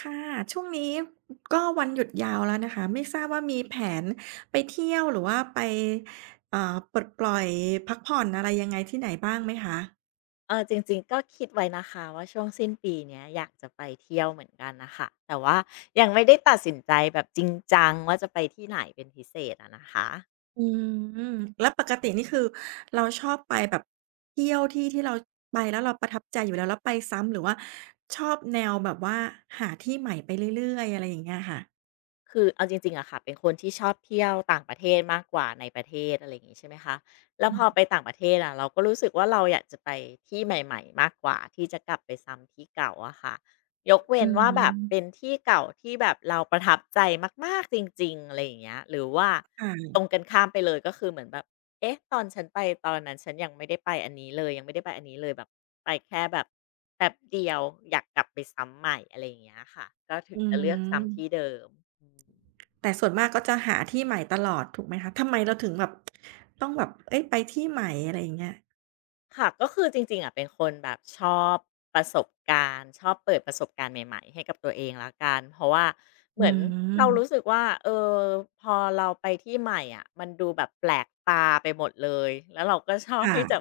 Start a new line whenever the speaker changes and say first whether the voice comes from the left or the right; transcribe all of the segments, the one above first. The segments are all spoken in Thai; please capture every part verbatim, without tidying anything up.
right: ค่ะช่วงนี้ก็วันหยุดยาวแล้วนะคะไม่ทราบว่ามีแผนไปเที่ยวหรือว่าไปเอ่อปลดปล่อยพักผ่อนอะไรยังไงที่ไหนบ้างไหมคะ
left: เออจริงๆก็คิดไว้นะคะว่าช่วงสิ้นปีเนี้ยอยากจะไปเที่ยวเหมือนกันนะคะแต่ว่ายังไม่ได้ตัดสินใจแบบจริงจังว่าจะไปที่ไหนเป็นพิเศษอะนะคะ
right: อืมแล้วปกตินี่คือเราชอบไปแบบเที่ยวที่ที่เราไปแล้วเราประทับใจอยู่แล้วแล้วไปซ้ำหรือว่าชอบแนวแบบว่าหาที่ใหม่ไปเรื่อยๆอะไรอย่างเงี้ยค่ะ
left: คือเอาจริงๆอะค่ะเป็นคนที่ชอบเที่ยวต่างประเทศมากกว่าในประเทศอะไรอย่างงี้ใช่ไหมคะแล้ว
right: อื
left: พอไป
right: ม
left: ต่างประเทศอะเราก็รู้สึกว่าเราอยากจะไปที่ใหม่ๆมากกว่าที่จะกลับไปซ้ำที่เก่าอะค่ะยกเว้
right: อื
left: น
right: อ
left: ว่า
right: ฮึ
left: แบบเป็นที่เก่าที่แบบเราประทับใจมากๆจริงๆอะไรอย่างเงี้ยหรือว่าตร
right: ค่ะ
left: งกันข้ามไปเลยก็คือเหมือนแบบ เอ๊ะ ตอนฉันไปตอนนั้นฉันยังไม่ได้ไปอันนี้เลยยังไม่ได้ไปอันนี้เลยแบบไปแค่แบบแป๊บเดียวอยากกลับไปซ้ำใหม่อะไรอย่างเงี้ยค่ะก็ถึ
right: อื
left: งจะเลือกซ้ำที่
right: ม
left: เดิมอืม
right: แต่ส่วนมากก็จะหาที่ใหม่ตลอดถูกไหมคะทำไมเราถึงแบบต้องแบบเอ๊ยไปที่ใหม่อะไรอย่างเงี้ย
left: ค่ะก็คือจริงๆอะเป็นคนแบบชอบประสบการณ์ชอบเปิดประสบการณ์ใหม่ๆให้กับตัวเองละกันเพราะว่าเห
right: อื
left: มือนเรารู้
right: ม
left: สึกว่าเออพอเราไปที่ใหม่อ่ะมันดูแบบแปลกตาไปหมดเลยแล้วเราก็ชอบ
right: ค่ะ
left: ที่จะ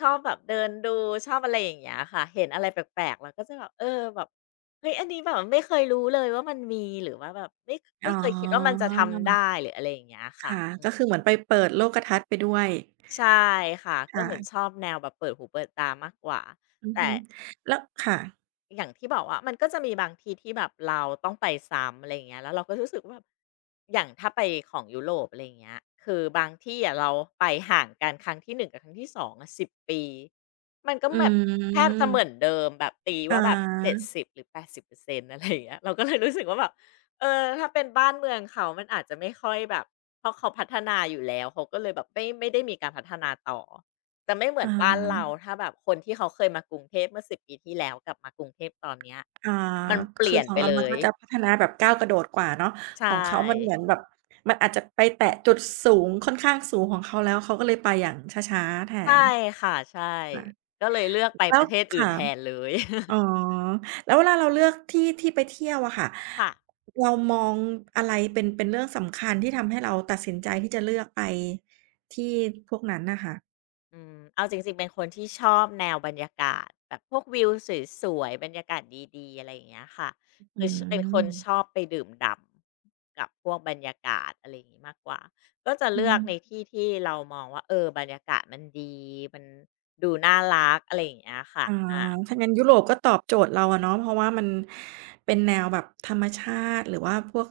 left: ชอบแบบเดินดูชอบอะไรอย่างเงี้ยค่ะเห็นอะไรแปลกๆเราก็จะแบบเออแบบเฮ้ยอันนี้แบบไม่เคยรู้เลยว่ามันมีหรือว่าแบบไม่
right: อ๋
left: ไม่
right: อ
left: เคยคิดว่ามันจะทำได้หรืออะไรอย่างเงี้ย
right: ค่ะ
left: ค่ะ
right: ก็คือเหมือนไปเปิดโลกทัศน์ไปด้วย
left: ใช่ค่ะก็เหมือนช
right: ค่ะ
left: อบแนวแบบเปิดหูเปิดตามากกว่า
right: อือ
left: แต่
right: ฮึแล้วค่ะ
left: อย่างที่บอกว่ามันก็จะมีบางทีที่แบบเราต้องไปซ้ำอะไรอย่างเงี้ยแล้วเราก็รู้สึกว่าแบบอย่างถ้าไปของยุโรปอะไรอย่างเงี้ยคือบางที่อะเราไปห่างกันครั้งที่หนึ่งกับครั้งที่สองอะสิบปีมันก็
right: อื
left: แบบแทบจะเหมือน
right: ม
left: เดิมแบบตี
right: อ
left: ว่าแบบ
right: า
left: เจ็ดสิบหรือแปดสิบเปอร์เซ็นต์อร์เซ็นต์อะไรอย่างเงี้ยเราก็เลยรู้สึกว่าแบบเออถ้าเป็นบ้านเมืองเขามันอาจจะไม่ค่อยแบบเพราะเขาพัฒนาอยู่แล้วเขาก็เลยแบบไม่ไม่ได้มีการพัฒนาต่อ จะไม่เหมือนบ้าน
right: อา
left: เราถ้าแบบคนที่เขาเคยมากรุงเทพเมื่อสิบปีที่แล้วกลับมากรุงเทพตอนเนี้ย
right: อา
left: มันเป
right: คื
left: ลี่
right: อ
left: ยน
right: ของ
left: ไป
right: เรา
left: เล
right: มัน
left: ย
right: ก็จะพัฒนาแบบก้าวกระโดดกว่าเนาะ
left: ใช่
right: ของเขามันเหมือนแบบมันอาจจะไปแตะจุดสูงค่อนข้างสูงของเขาแล้วเขาก็เลยไปอย่างช้าๆแท
left: ใช่
right: น
left: ค่ะใช่
right: ค่ะ
left: ก็เลยเลือกไป
right: แล้
left: ป
right: ว
left: ระเทศอื่น
right: ค่ะ
left: แทนเลย
right: อ๋อ แล้วเวลาเราเลือกที่ที่ไปเที่ยวอะค่ะ
left: ค่ะ
right: เรามองอะไรเป็นเป็นเรื่องสำคัญที่ทำให้เราตัดสินใจที่จะเลือกไปที่พวกนั้นน่ะค่ะ
left: อืมเอาจริงๆเป็นคนที่ชอบแนวบรรยากาศแบบพวกวิวสวยๆบรรยากาศดีๆ อะไรอย่างเงี้ยค่ะ
right: อื
left: คือเป็นคนชอบ
right: ม
left: ไปดื่มด่ำกับพวกบรรยากาศอะไรอย่างงี้มากกว่าก็จะ
right: อื
left: เลือ
right: ม
left: กในที่ที่เรามองว่าเออบรรยากาศมันดีมันดูน่ารักอะไรอย่างเงี้ยค่ะ
right: อ๋อ
left: อะ
right: ถ้างั้นยุโรปก็ตอบโจทย์เราอะเนาะเพราะว่ามันเป็นแนวแบบธรรมชาติหรือว่าพวก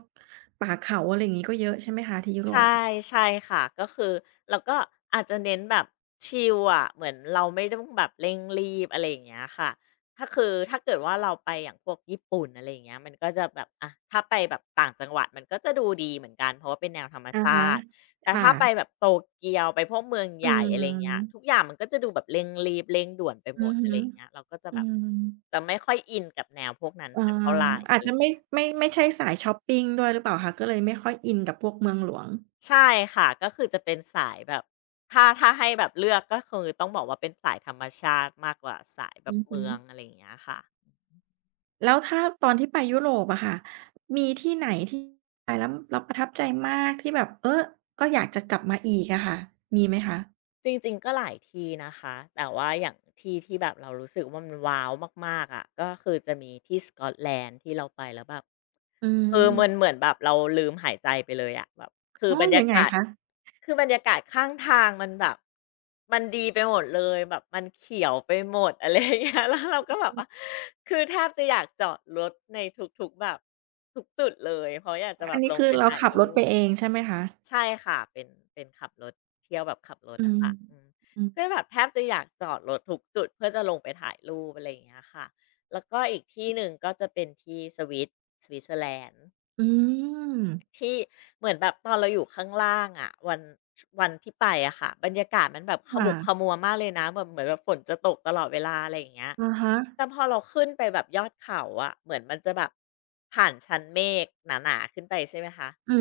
right: ป่าเขาอะไรอย่างงี้ก็เยอะใช่ไหมคะที่ยุโร
left: ใช่
right: ป
left: ใช่ค่ะก็คือเราก็อาจจะเน้นแบบชิลอะเหมือนเราไม่ต้องแบบเร่งรีบอะไรอย่างเงี้ยค่ะถ้าคือถ้าเกิดว่าเราไปอย่างพวกญี่ปุ่นอะไรอย่างเงี้ยมันก็จะแบบอะถ้าไปแบบต่างจังหวัดมันก็จะดูดีเหมือนกันเพราะว่าเป็นแนวธรรม
right: อะ
left: ชา
right: ฮะ
left: ติแต่
right: ค่ะ
left: ถ้าไปแบบโตเกียวไปพวกเมือง
right: อื
left: ใหญ่อะไร
right: ม
left: อย่างเงี้ยทุกอย่างมันก็จะดูแบบเร่งรีบเร่งด่วนไป
right: อื
left: หมด
right: อ
left: อะ
right: ฮึ
left: ไรอย่างเงี้ยเราก็จะ
right: อื
left: แบบ
right: ม
left: จะไม่ค่อยอินกับแนวพวกนั้น
right: อา
left: สักเท่าไหร่
right: อาจจะไม่ไม่ไม่ใช่สายชอปปิงด้วยหรือเปล่าคะก็เลยไม่ค่อยอินกับพวกเมืองหลวง
left: ใช่ค่ะก็คือจะเป็นสายแบบถ้าถ้าให้แบบเลือกก็คือต้องบอกว่าเป็นสายธรรมชาติมากกว่าสายแบบ
right: อือฮึ
left: เมืองอะไรอย่างเงี้ยค่ะ
right: แล้วถ้าตอนที่ไปยุโรปอะค่ะมีที่ไหนที่ไปแล้วแล้วประทับใจมากที่แบบเออก็อยากจะกลับมาอีกอะค่ะมีไหมคะ
left: จริงๆก็หลายที่นะคะ แต่ว่าอย่างที่ที่แบบเรารู้สึกว่ามันว้าวมากๆอะก็คือจะมีที่สกอตแลนด์ที่เราไปแล้วแบบ
right: อื
left: เออ
right: ม
left: มันเหมือนแบบเราลืมหายใจไปเลยอะแบบคือ
right: อ๋อ
left: บรร
right: ยั
left: ยา
right: งไง
left: กาศ
right: คะ
left: คือบรรยากาศข้างทางมันแบบมันดีไปหมดเลยแบบมันเขียวไปหมด อะไรอย่างเงี้ยแล้วเราก็แบบว่าคือแทบจะอยากจอดรถในทุกๆแบบทุกจุดเลยเพราะอยากจะแบ
right: อั
left: บ
right: น
left: ล
right: นี้
left: ง
right: คือ
left: ไป
right: เรา
left: ถ่าย
right: ขับ
left: รู
right: รถไป
left: ป
right: เองใช่ไหมคะ
left: ใช่ค่ะ เป็น เป็นขับรถเที่ยวแบบขับรถ
right: อื
left: อะ
right: ม
left: ค่ะอืม
right: อืม
left: ก็แบบแทบจะอยากจอดรถทุกจุดเพื่อจะลงไปถ่ายรูปอะไรอย่างเงี้ยค่ะ แล้วก็อีกที่หนึ่งก็จะเป็นที่สวิตสวิตเซอร์แลนด์
right: อืม
left: ที่เหมือนแบบตอนเราอยู่ข้างล่างอะวันชวันที่ไปอะค่ะบรรยากาศมันแบบข
right: ค
left: มุกข
right: ่ะ
left: มัวมากเลยนะแบบเหมือนแบบฝนจะตกตลอดเวลาอะไรอย่างเงี้ย
right: อะฮะ
left: แต่พอเราขึ้นไปแบบยอดเขาอะเหมือนมันจะแบบผ่านชั้นเมฆหนาๆขึ้นไปใช่ไหมคะ
right: อื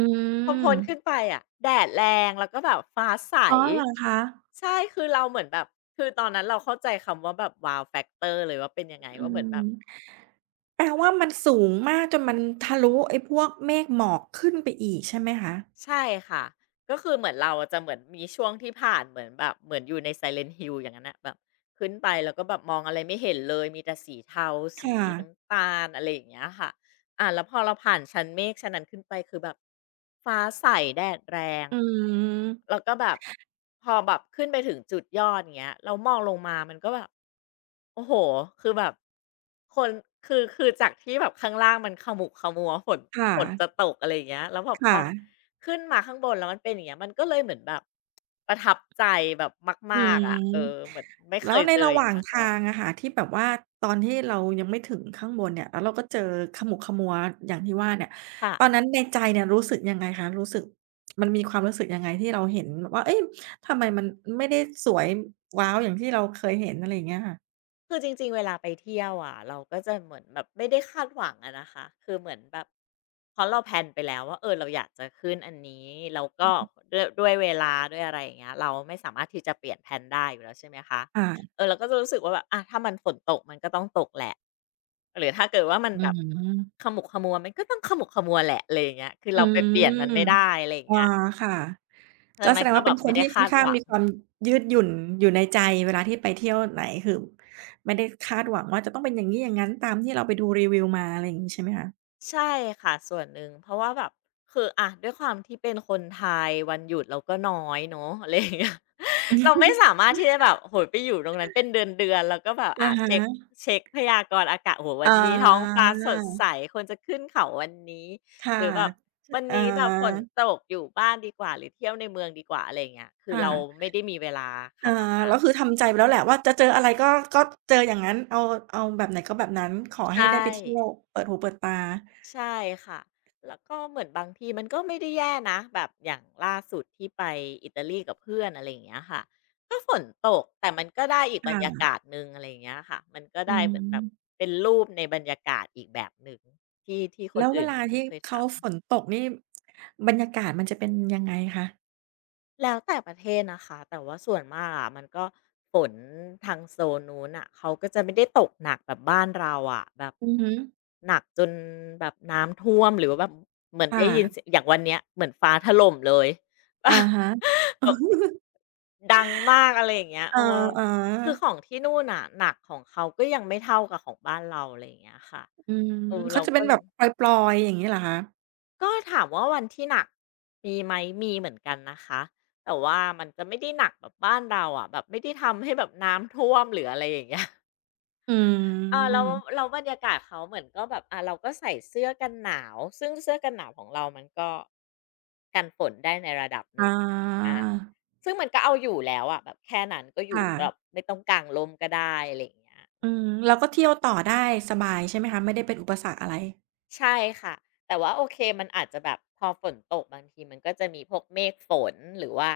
left: พอ
right: ม
left: พ้นขึ้นไปอะแดดแรงแล้วก็แบบฟ้าใส
right: อ๋อเหรอคะ
left: ใช่คือเราเหมือนแบบคือตอนนั้นเราเข้าใจคำว่าแบบ wow factor เลยว่าเป็นยังไง
right: อื
left: ว่าเหมือนแบบ
right: ม แปลว่ามันสูงมากจนมันทะลุไอ้พวกเมฆหมอกขึ้นไปอีกใช่ไหมคะ
left: ใช่ค่ะก็คือเหมือนเราอะจะเหมือนมีช่วงที่ผ่านเหมือนแบบเหมือนอยู่ใน Silent Hill อย่างนั้นน่ะแบบขึ้นไปแล้วก็แบบมองอะไรไม่เห็นเลยมีแต่สีเทาสี
right: ค่ะ
left: น้ำตาลอะไรอย่างเงี้ยค่ะอ่าแล้วพอเราผ่านชั้นเมฆชั้นนั้นขึ้นไปคือแบบฟ้าใสแดดแรง
right: อืม
left: แล้วก็แบบพอแบบขึ้นไปถึงจุดยอดอย่างเงี้ยแล้วมองลงมามันก็แบบโอ้โฮคือแบบคนคือคือจากที่แบบข้างล่างมันขมุกขมัวฝน
right: ค่ะ
left: ฝนจะตกอะไรอย่างเงี้ยแล้วแบบพอ
right: ค่ะ
left: ขึ้นมาข้างบนแล้วมันเป็นอย่างเงี้ยมันก็เลยเหมือนแบบประทับใจแบบ
right: อื
left: มากๆอะเออเห
right: ม
left: มือนไม่เค
right: แล้ว
left: ย
right: ใน
left: เจอ
right: ระ
left: อ
right: ห
left: ย่าง
right: ว่า
left: งี้
right: ง
left: มาก่อ
right: ทา
left: น
right: งอะค่ะที่แบบว่าตอนที่เรายังไม่ถึงข้างบนเนี่ยแล้วเราก็เจอขมุกขมัวอย่างที่ว่าเนี่ย
left: ค่ะ
right: ตอนนั้นในใจเนี่ยรู้สึกยังไงคะรู้สึกมันมีความรู้สึกยังไงที่เราเห็นแบบว่าเอ๊ยทำไมมันไม่ได้สวยว้าวอย่างที่เราเคยเห็นอะไรอย่างเงี้ยค่ะ
left: คือจริงๆเวลาไปเที่ยวอะเราก็จะเหมือนแบบไม่ได้คาดหวังอะนะคะคือเหมือนแบบเพราะเราแพลนไปแล้วว่าเออเราอยากจะขึ้นอันนี้แล้วก็ด้วยด้วยเวลาด้วยอะไรอย่างเงี้ยเราไม่สามารถที่จะเปลี่ยนแพลนได้อยู่แล้วใช่ไหมคะ
right: ค่ะ
left: เออเราก็จะรู้สึกว่าแบบอะถ้ามันฝนตกมันก็ต้องตกแหละหรือถ้าเกิดว่ามัน
right: อื
left: แบบ
right: ม
left: ขมุกขมัวมันก็ต้องขมุกขมัวแหละอะไรอย่างเงี้ยคือ
right: อื
left: เราไปเปลี่ยนมันไม่
right: ม
left: ได้อะไรอย่าง
right: อา
left: เงี้ย
right: ค่ะ
left: ดั
right: ก็
left: ง
right: แส
left: นั้น
right: ดง
left: ก็
right: ว่า
left: แบ
right: เป็น
left: บ
right: ค
left: ไม่
right: น
left: ได้
right: ที่ค่
left: คา
right: อน
left: ดห
right: ข้าง
left: วั
right: มี
left: ง
right: ความยืดหยุ่นอยู่ในใจเวลาที่ไปเที่ยวไหนคือไม่ได้คาดหวังว่าจะต้องเป็นอย่างงี้อย่างงั้นตามที่เราไปดูรีวิวมาอะไรอย่างงี้ใช่ไหมคะ
left: ใช่ค่ะส่วนหนึ่งเพราะว่าแบบคืออะด้วยความที่เป็นคนไทยวันหยุดเราก็น้อยเนาะ อะไรอย่างเงี้ย เราไม่สา มารถที่จะแบบโอ้โฮไปอยู่ตรงนั้นเป็นเดือนๆแล้วก็แบบ
right: อะ
left: อ่าเช็ก
right: ฮะ
left: เช็กพยากรณ์อากาศโอ้โฮวั
right: อ๋อ
left: นนี้ท้องฟ้าสดใสควรจะขึ้นเขาวันนี้
right: ค่ะ
left: หรือแบบ
right: ช
left: วัน
right: อ
left: นี้แบบฝน
right: า
left: ตกอยู่บ้านดีกว่าหรือเที่ยวในเมืองดีกว่าอะไรอย่างเงี้ยคื
right: ค
left: อเรา
right: ่ะ
left: ไม่ได้มีเวลาข
right: อา
left: นาดนั้
right: แล้วคือ
left: น
right: ทำใจไปแล้วแหละว่าจะเจออะไรก็ก็เจออย่างงั้นเอาเอาแบบไหนก็แบบนั้นขอให้
left: ใช่
right: ได้ไปเที่ยวเปิดหูเปิดตา
left: ใช่ค่ะแล้วก็เหมือนบางทีมันก็ไม่ได้แย่นะ แบบอย่างล่าสุดที่ไปอิตาลีกับเพื่อนอะไรอย่างเงี้ยค่ะก็ฝนตกแต่มันก็ได้อีกบรรยา
right: ค่ะ
left: กาศหนึ่งอะไรอย่างเงี้ยค่ะมันก็
right: อื
left: ได้เหมือนแบบ
right: ม
left: เป็นรูปในบรรยากาศอีกแบบหนึ่งที่ที่ค
right: แล้
left: น
right: วเว
left: อื่น
right: ลา
left: เขาจะ
right: ที่
left: ไม่เคย
right: เขาฝ
left: ทำ
right: นตกนี่บรรยากาศมันจะเป็นยังไงคะ
left: แล้วแต่ประเทศนะคะแต่ว่าส่วนมากอะมันก็ฝนทางโซนนู้นอ่ะเขาก็จะไม่ได้ตกหนักแบบบ้านเราอะแบบ
right: อือฮึ
left: หนักจนแบบน้ำท่วมหรือว่าแบบเหมือน
right: ค
left: ได้ยินเสีย
right: ่ะ
left: งอย่างวันเนี้ยเหมือนฟ้าถล่มเลย
right: อะฮะ
left: แบบแบบดังมากอะไรอย่างเงี้ย
right: อะ
left: โอ้
right: ฮ
left: คือขอ
right: ะ
left: งที่นู่นอ่ะหนักของเขาก็ยังไม่เท่ากับของบ้านเราอะไรอย่างเงี้ยค่ะ
right: อืม
left: เออ
right: เขา
left: เรา
right: จะเป็
left: ก็
right: นแบบปลอยๆอย่างงี้เหรอคะ
left: ก็ถามว่าวันที่หนักมีไหมมีเหมือนกันนะคะแต่ว่ามันจะไม่ได้หนักแบบบ้านเราอะแบบไม่ได้ทำให้แบบน้ำท่วมหรืออะไรอย่างเงี้ย
right: อื
left: เออแล้ว
right: ม
left: แล้บรรยากาศเขาเหมือนก็แบบอ่าเราก็ใส่เสื้อกันหนาวซึ่งเสื้อกันหนาวของเรามันก็กันฝนได้ในระดับหนึ่ง
right: อา
left: อาซึ่งมันก็เอาอยู่แล้วอะแบบแค่นั้นก็อ
right: ค
left: ยู่แบบ
right: ่ะ
left: ไม่ต้องกางล่มก็ได้อะไรอย่างเงี้ย
right: อืมเราก็เที่ยวต่อได้สบายใช่ไหมคะไม่ได้เป็นอุปสรรคอะไร
left: ใช่ค่ะแต่ว่าโอเคมันอาจจะแบบพอฝนตกบางทีมันก็จะมีพวกเมฆฝนหรือว่า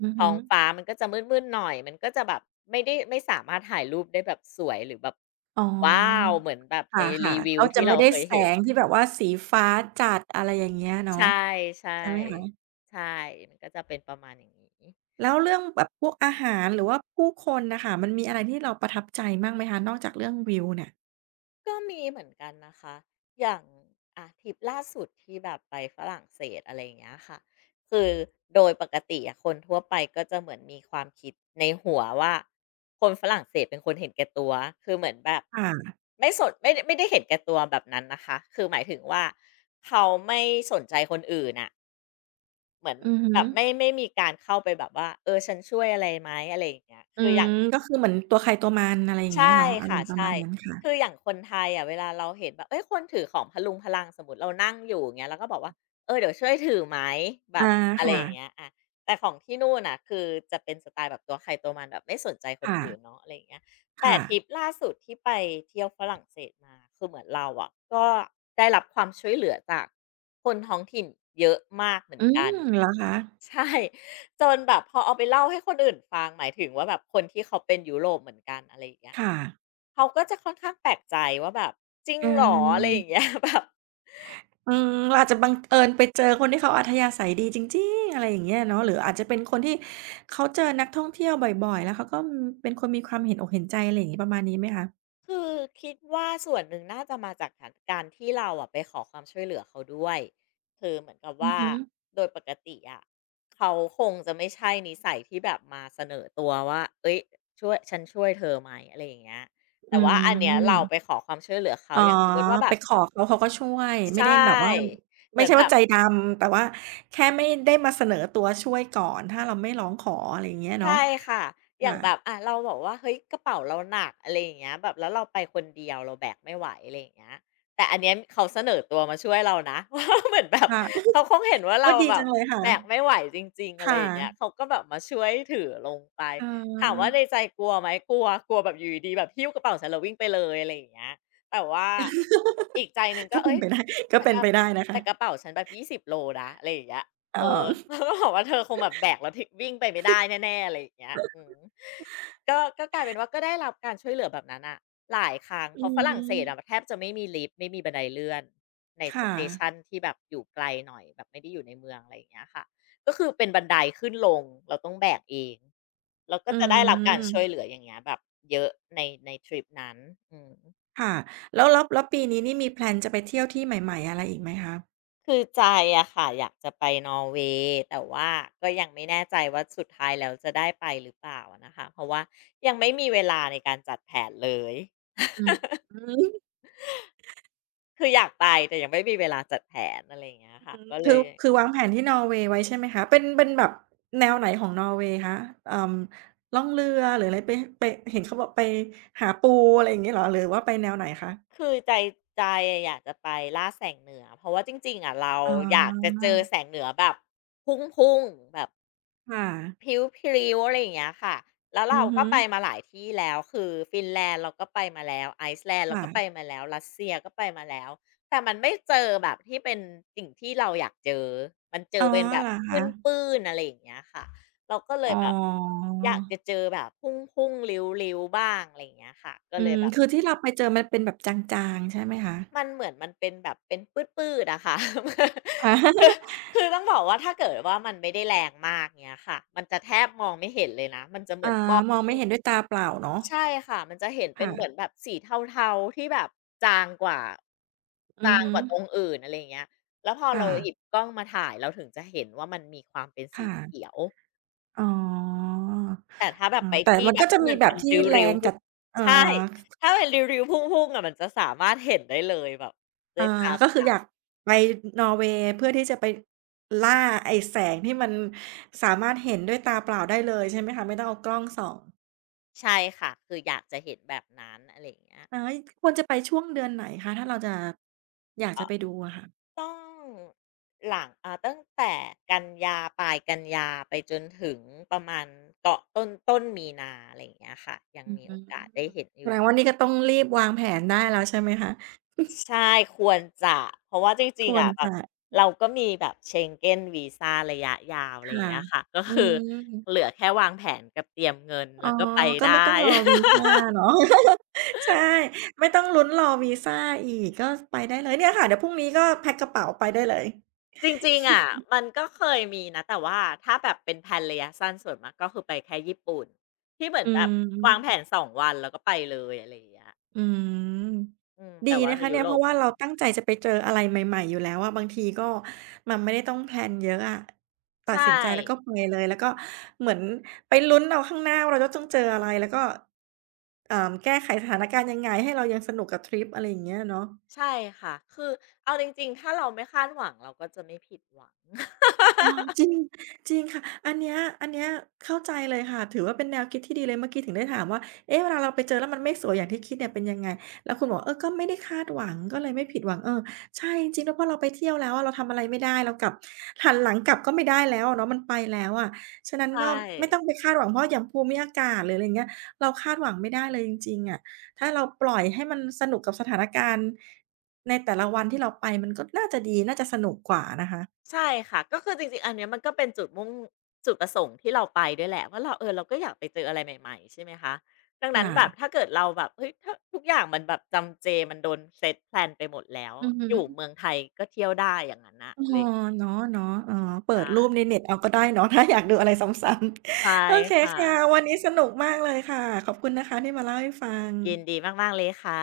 right: อือ
left: ท้อ
right: ฮึ
left: งฟ้ามันก็จะมืดๆหน่อยมันก็จะแบบไม่ได้ไม่สามารถถ่ายรูปได้แบบสวยหรือแบบ
right: อ๋อ
left: ว้าวเหมือนแบบ
right: ค
left: ใน
right: ่ะ
left: รี
right: ๆ
left: วิว
right: เขาจะ
left: ที่
right: ไม่
left: เรา
right: ได้
left: เคย
right: แส
left: เห็น
right: งที่แบบว่าสีฟ้าจัดอะไรอย่างเงี้ย
left: ใช
right: เนาะ
left: ่ๆใช่
right: ใช่ไหมคะ
left: มันก็จะเป็นประมาณอย่างนี้
right: แล้วเรื่องแบบพวกอาหารหรือว่าผู้คนน่ะค่ะมันมีอะไรที่เราประทับใจมัางไหมคะนอกจากเรื่องวิวเนี่ย
left: ก็มีเหมือนกันนะคะ อย่างอาทริปล่าสุดที่แบบไปฝรั่งเศสอะไรอย่างเงี้ยค่ะคือโดยปกติอะคนทั่วไปก็จะเหมือนมีความคิดในหัวว่าคนฝรั่งเศสเป็นคนเห็นแก่ตัวคือเหมือนแบบ
right: ค่ะ
left: ไม่สนไม่ได้ไม่ได้เห็นแก่ตัวแบบนั้นนะคะคือหมายถึงว่าเขาไม่สนใจคนอื่นอะเหมือน
right: อือฮึ
left: แบบไม่ไม่มีการเข้าไปแบบว่าเออฉันช่วยอะไรไหมอะไรอย่างเงี้ย
right: อื
left: คืออ
right: ม
left: ย่าง
right: ก็คือเหมือนตัวใครตัวมันอะไรอย่างเงี้ย
left: ใช่
right: เนาะอาร
left: ค่ะ
right: มณ์ประมา
left: ใช่
right: ณนั้นค่ะ
left: คืออย่างคนไทยอะเวลาเราเห็นแบบเอ้ยคนถือของพะรุงพะรังสมมุติเรานั่งอยู่อย่างเงี้ยเราก็บอกว่าเออเดี๋ยวช่วยถือไหมแบบ
right: อา
left: อะไร
right: ค่ะ
left: อย่างเงี้ยอาแต่ของที่นู่นน่ะคือจะเป็นสไตล์แบบตัวใครตัวมันแบบไม่สนใจคน
right: ค่ะ
left: อื่นเนาะอะไรอย่างเงี้ยแต่
right: ค่ะ
left: ทริปล่าสุดที่ไปเที่ยวฝรั่งเศสมาคือเหมือนเราอะก็ได้รับความช่วยเหลือจากคนท้องถิ่นเยอะมากเหมือ
right: อื
left: น
right: ม
left: กัน
right: เหรอคะ
left: ใช่ จนแบบพอเอาไปเล่าให้คนอื่นฟังหมายถึงว่าแบบคนที่เขาเป็นยุโรปเหมือนกันอะไรอย่างเงี้ย
right: ค่ะ
left: เขาก็จะค่อนข้างแปลกใจว่าแบบจริง
right: อา
left: เหรออะไรอย่างเงี้ย แบบ
right: อืมเราอาจจะบังเอิญไปเจอคนที่เขาอัธยาศัยดีจริงๆอะไรอย่างเงี้ยเนาะหรืออาจจะเป็นคนที่เขาเจอนักท่องเที่ยวบ่อยๆแล้วเขาก็อืมเป็นคนมีความเห็นอกเห็นใจอะไรอย่างงี้ประมาณนี้ไหมคะ
left: คือคิดว่าส่วนหนึ่งน่าจะมาจากการการที่เราอะไปขอความช่วยเหลือเขาด้วยคือเหมือนกับ
right: อือ
left: ว่า
right: ฮึ
left: โดยปกติอะเขาคงจะไม่ใช่นิสัยที่แบบมาเสนอตัวว่าเฮ้ยช่วยฉันช่วยเธอไหมอะไรอย่างเงี้ย
right: อื
left: แต่ว่าอันเนี้ยเราไป
right: ม
left: ขอความช่วยเหลือเขา
right: อ๋อ
left: อย่างสมมุติว่าแบ
right: ไป
left: บ
right: ขอเขาเขาก็ช่วย
left: ใช
right: ไม่ได้แบบว่า
left: ่เห
right: ไม่
left: มือน
right: ใช่
left: แบ
right: ว่า
left: บ
right: ใจดำแต่ว่าแค่ไม่ได้มาเสนอตัวช่วยก่อนถ้าเราไม่ร้องขออะไรอย่างเงี้ยเนาะ
left: ใช่ค่ะอย่า
right: ค่ะ
left: งแบบอะเราบอกว่าเฮ้ยกระเป๋าเราหนักอะไรอย่างเงี้ยแบบแล้วเราไปคนเดียวเราแบกไม่ไหวอะไรอย่างเงี้ยแต่อันเนี้ยเขาเสนอตัวมาช่วยเรานะ ว่าเหมือนแบบ
right: ค่ะ
left: เขาคงเห็นว่า
right: โอ๊
left: เรา
right: ยดี
left: แบ
right: จั
left: บ
right: งเลยค่ะ
left: แบกไม่ไหวจริงๆอะไร
right: ค่
left: อย่างเงี้ย
right: ะ
left: เขาก็แบบมาช่วยถือลงไป
right: อ๋
left: ถามว่า
right: อ
left: ในใจกลัวไหมกลัวกลัวแบบอยู่ดีๆแบบหิ้วกระเป๋าฉันแล้ววิ่งไปเลยอะไรอย่างเงี้ยแต่ว่าอีกใจหนึ่งก็
right: ก็เป็
left: เอ้
right: น
left: ย
right: ไปได้ ก็
left: แต่
right: เป็
left: ก
right: น
left: ระ
right: ไปได้นะคะ
left: แต่กระเป๋าฉันแบบยี่สิบโลโลนะอะไรอย่างเงี้ย
right: เอ
left: เออ
right: อ
left: แล้วก็บอกว่าเธอคงแบบแบกแล้วทงวิ่งไปไม่ได้แน่ๆอะไรอย่างเงี้ยอืมก็ก็กลายเป็นว่าก็ได้รับการช่วยเหลือแบบนั้นอ่ะหลายครั้ง
right: อื
left: เพราะฝรั่งเศสอะแท
right: ม
left: บจะไม่มีลิฟต์ไม่มีบันไดเลื่อนในส
right: ค่ะ
left: เตชันที่แบบอยู่ไกลหน่อยแบบไม่ได้อยู่ในเมืองอะไรอย่างเงี้ยค่ะก็คือเป็นบันไดขึ้นลงเราต้องแบกเองเราก็
right: อื
left: จะได้รับการช่วยเหลือ
right: ม
left: อย่างเงี้ยแบบเยอะในในทริปนั้นอืม
right: ค่ะแล้วแล้วแล้วปีนี้นี่มีแพลนจะไปเที่ยวที่ใหม่ๆอะไรอีกไหมคะ
left: คือใจอะค่ะอยากจะไปนอร์เวย์แต่ว่าก็ยังไม่แน่ใจว่าสุดท้ายแล้วจะได้ไปหรือเปล่าอะนะคะเพราะว่ายังไม่มีเวลาในการจัดแผนเลย
right: อืม
left: คืออยากไปแต่ยังไม่มีเวลาจัดแผนอะไรอย่างเงี้ยค่ะก็เล
right: คือ
left: ย
right: คือวางแผนที่นอร์เวย์ไว้ใช่ไหมคะเป็นเป็นแบบแนวไหนของนอร์เวย์คะเอ่อล่องเรือหรืออะไรไปไปเห็นเขาบอกไปหาปูอะไรอย่างงี้เหรอหรือว่าไปแนวไหนคะ
left: คือใจใจอะอยากจะไปล่าแสงเหนือเพราะว่าจริงๆอะเรา
right: อ๋
left: อยากจะ
right: อ
left: เจอแสงเหนือแบบพุ่งๆแบบ
right: ค่ะ
left: พริ้วๆอะไรอย่างเงี้ยค่ะแล้ว
right: อื
left: เรา
right: อ
left: ก็
right: ฮึ
left: ไปมาหลายที่แล้วคือฟินแลนด์เราก็ไปมาแล้วไอซ์แลนด์เราก็ไป
right: ค่ะ
left: มาแล้วรัสเซียก็ไปมาแล้วแต่มันไม่เจอแบบที่เป็นสิ่งที่เราอยากเจอมันเจ
right: อ๋
left: อ
right: อ
left: เป็นแบบ
right: เหรอ
left: ป
right: คะ
left: ื้นๆอะไรอย่างเงี้ยค่ะเราก็เล
right: อ๋
left: ยแบบ
right: อ
left: อยากจะเจอแบบพุ่งๆริ้วๆบ้างอะไรอย่างเงี้ยค่ะก็
right: อื
left: เลย
right: ม
left: แบบ
right: คือที่เราไปเจอมันเป็นแบบจางๆใช่ไหมคะ
left: มันเหมือนมันเป็นแบบเป็นปื้ดๆอะค่ะ
right: ค่ะ
left: คือ คือต้องบอกว่าถ้าเกิดว่ามันไม่ได้แรงมากเงี้ยค่ะมันจะแทบมองไม่เห็นเลยนะมันจะเหมือน
right: อา
left: มอง
right: มองไม่เห็นด้วยตาเปล่าเนาะ
left: ใช่ค่ะมันจะเห็นเป็น
right: ค่ะ
left: เหมือนแบบสีเทาๆที่แบบจางกว่า
right: อือ
left: จาง
right: ฮึ
left: กว่าตรงอื่นอะไรอย่างเงี้ยแล้วพอเรา
right: ค่ะ
left: หยิบกล้องมาถ่ายเราถึงจะเห็นว่ามันมีความเป็นสี
right: ค่ะ
left: เขียว
right: อ๋อ
left: แต่ถ้าแบบไป
right: อาแต่
left: ที่
right: มัน
left: แบ
right: ก็
left: บ
right: จะ
left: ที่
right: มี
left: มัน
right: แบ
left: เป็
right: บ
left: น
right: ที่
left: ร
right: แร
left: ิ้ว
right: ง
left: ๆพุ่
right: จั
left: ง
right: ดเอ่อ
left: ใช่ถ้าเป็นริ้วๆพุ่งๆอะมันจะสามารถเห็นได้เลยแบบด้ว
right: อ่า
left: ยตา
right: ก็
left: เป
right: คือ
left: ล่า
right: อยากไปนอร์เวย์เพื่อที่จะไปล่าไอ้แสงที่มันสามารถเห็นด้วยตาเปล่าได้เลยใช่ไหมคะไม่ต้องเอากล้องส่อง
left: ใช่ค่ะคืออยากจะเห็นแบบนั้นอะไรอย่างเงี้ย
right: อาควรจะไปช่วงเดือนไหนคะถ้าเราจะอยากจะไปดูอะค่ะ
left: ต้องหลังอ่าตั้งแต่กันยาปลายกันยาไปจนถึงประมาณเกาะต้นต้นมีนาอะไรอย่างเงี้ยค่ะยัง
right: อือ
left: มี
right: ฮึ
left: โอกาสได้เห็นอ
right: แสด
left: ยู่
right: งว่านี่ก็ต้องรีบวางแผนได้แล้วใช่ไหมคะ
left: ใช่ควรจะเพราะว่าจ
right: ค
left: ริง
right: ว
left: ๆ
right: ร
left: อะแบบ
right: จะ
left: เราก็มีแบบเชงเก้นวีซาระยะยาวอะไรอย่าง
right: ค่ะ
left: เงี้ยค่ะก็
right: อื
left: คือเห
right: ม
left: ลือแค่วางแผนกับเตรียมเงิน
right: อ๋อ
left: แล้วก็ไป
right: ก็ไม่
left: ได้
right: ต้องรอวีซ่า เนาะ ใช่ไม่ต้องลุ้นรอวีซาอีกก็ไปได้เลยเนี่ยค่ะเดี๋ยวพรุ่งนี้ก็แพ็กกระเป๋าไปได้เลย
left: จริงๆอ่ะมันก็เคยมีนะแต่ว่าถ้าแบบเป็นแพลนระยะสั้นส่วนมากก็คือไปแค่ญี่ปุ่นที่เหมือน
right: อื
left: แบบวางแผ
right: ม
left: นสองวันวันแล้วก็ไปเลยอะไรอย่างเงี้ย
right: อืม
left: อืม
right: ดี
left: แต่ว่า
right: นะคะ
left: ยุ
right: เนี่ย
left: โร
right: เพ
left: ป
right: ราะว่าเราตั้งใจจะไปเจออะไรใหม่ๆอยู่แล้วอะบางทีก็มันไม่ได้ต้องแพลนเยอะอะตั
left: ใช
right: ดสินใจแล้วก็
left: ่
right: ไปเลยแล้วก็เหมือนไปลุ้นเอาข้างหน้าว่าเราจะต้องเจออะไรแล้วก็เอ่อแก้ไขสถานการณ์ยังไงให้เรายังสนุกกับทริปอะไรอย่างเงี้ยเนาะ
left: ใช่ค่ะคือเอาจริงๆถ้าเราไม่คาดหวังเราก็จะไม่ผิดหวัง
right: อ๋อจริงจริงค่ะอันเนี้ยอันเนี้ยเข้าใจเลยค่ะถือว่าเป็นแนวคิดที่ดีเลยเมื่อกี้ถึงได้ถามว่าเอ๊ะเวลาเราไปเจอแล้วมันไม่สวยอย่างที่คิดเนี่ยเป็นยังไงแล้วคุณบอกว่าเออก็ไม่ได้คาดหวังก็เลยไม่ผิดหวังเออใช่จริงๆแล้วพอเราไปเที่ยวแล้วอะเราทำอะไรไม่ได้เรากลับหันหลังกลับก็ไม่ได้แล้วอะเนาะมันไปแล้วอะฉะนั้น
left: ใช่
right: ก็ไม่ต้องไปคาดหวังเพราะอย่างภูมิอากาศหรืออะไรงเงี้ยเราคาดหวังไม่ได้เลยจริงๆอะถ้าเราปล่อยให้มันสนุกกับสถานการณ์ในแต่ละวันที่เราไปมันก็น่าจะดีน่าจะสนุกกว่านะคะ
left: ใช่ค่ะก็คือจริงๆอันเนี้ยมันก็เป็นจุดมุ่งจุดประสงค์ที่เราไปด้วยแหละว่าเราเออเราก็อยากไปเจออะไรใหม่ๆใช่ไหมคะดังนั้น
right: ค่ะ
left: แบบถ้าเกิดเราแบบเฮ้ยถ้าทุกอย่างมันแบบจำเจมันโดนเซตแพลนไปหมดแล้ว
right: อือฮึ
left: อยู่เมืองไทยก็เที่ยวได้อย่างนั้นนะ
right: ออ
left: เล
right: อ
left: ย
right: เนาะ เนาะอ๋อเปิดรูปในเน็ตเอาก็ได้เนาะ ถ้าอยากดูอะไรซ้ำ
left: ใช่
right: ๆโอเค
left: ค่ะ
right: ค่ะวันนี้สนุกมากเลยค่ะ ขอบคุณนะคะที่มาเล่าให้ฟัง
left: ยินดีมากๆเลยค่ะ